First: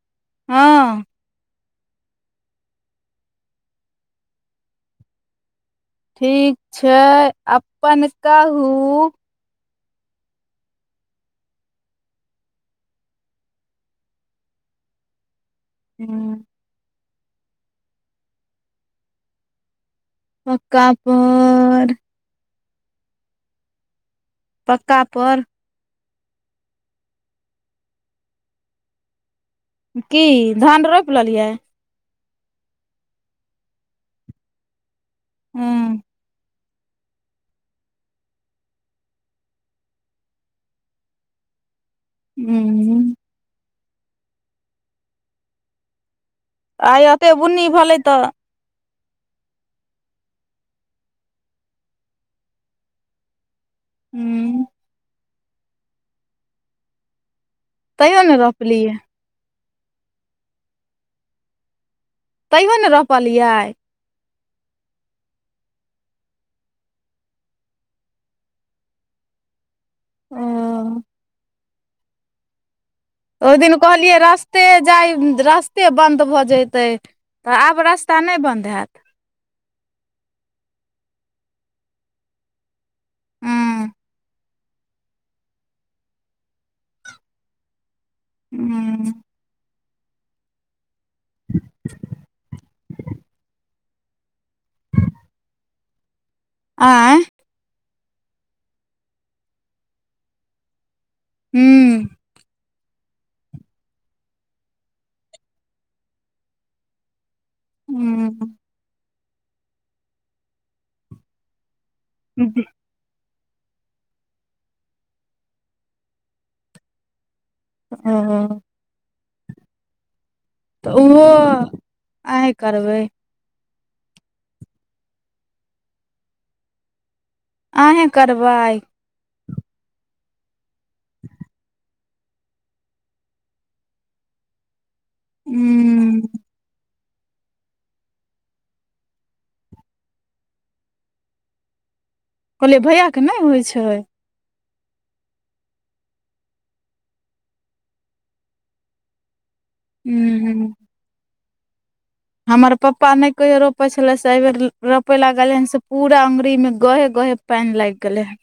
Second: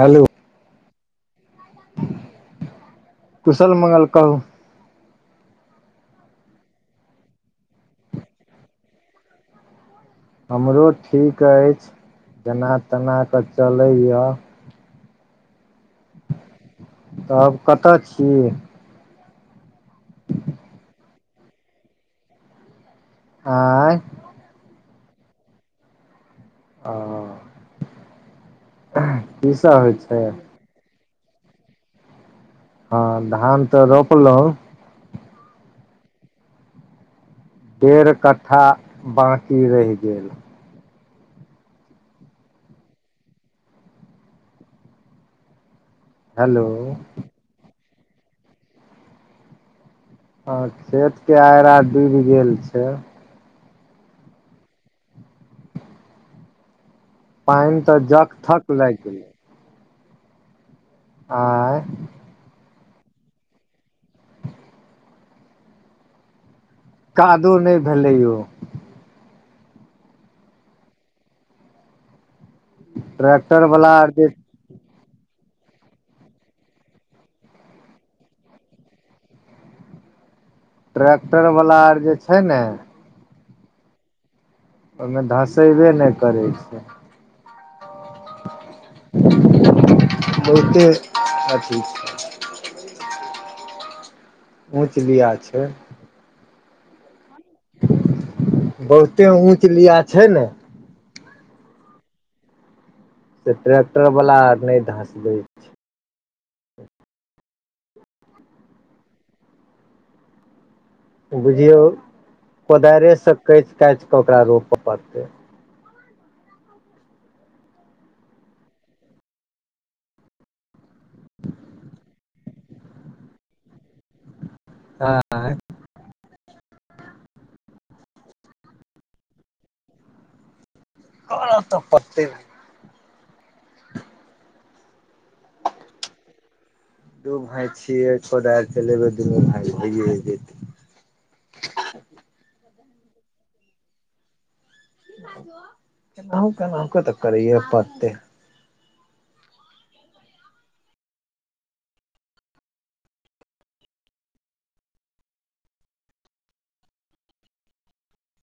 hello हँ कुशल मंगल कहू ठीक छै अपन कहू हमरो ठीक अछि जेना तेना कऽ चलैयै हू तब कतऽ छी पक्का पर आँ पक्का पर ओ की सब होइ छै की धान रोपि लेलियै हँ धान तऽ रोपलौं हँ डेढ़ कट्ठा बाकी रहि गेल हू हेलो आइ एते बुन्नी भेलै तऽ खेत के आइर आर डूबि गेल छै हूँ पानि तऽ तैयो जक ने थक रोपलियै लागि गेलै आंए तैयो ने रोपलियै कादो नहि भेलै यौ ओ ओहि ट्रैक्टर दिन वाला आर कहलियै जे रस ते जाय रस्ते बन्द भऽ जेतै तऽ आब रास्ता नहि बंन्द हैत ट्रैक्टर वला आर जे छै ने हूँ ओहिमे धसेबे नहि करै छै हू बहुते अथ ऊँच लिया छै आँय बहुते ऊँच लिया छै ने हूँ से ट्रैक्टर वाला आर नहि धसबै हू बुझियौ ज जी कोदारिसँ काँचि काचि कऽ ओकरा रोपय पड़तै ह तऽ ओहो अी करबै हँ अहीँ करबै कार तऽ पत्ते नहि ह हू दू भायई छियै कोदार चलेबै दुनू भाय भै जेतै कहलियै भैया के नहि होइ छै केनाहु केनाहुके तऽ करैए पड़तै हू हू हमर पप्पा नहि कहियो रोपै छलै से एहि बेर रोपय लागलै हन से पूरा अङ्गुरीमे गहे गहे पानि लागि गेलै ह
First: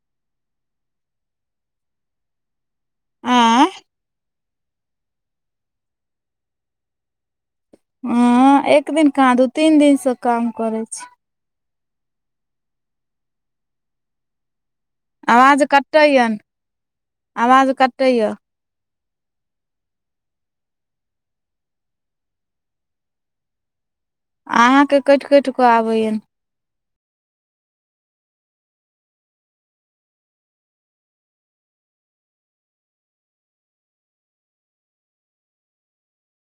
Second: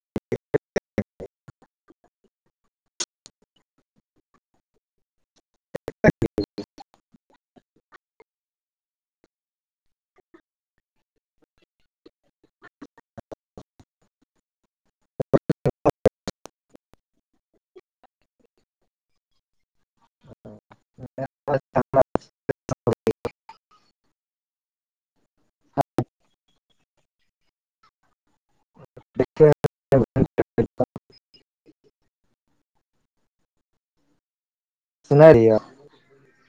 ह ह ह आँ [unintelligible] ह एक दिन कह दू तीन दिन से काम करै छी आवाज कटै यऽ ने आवाज कटै यऽ [unintelligible] अहाँके कटि कटि कऽ आबैया [inaudible] देख सुनारिय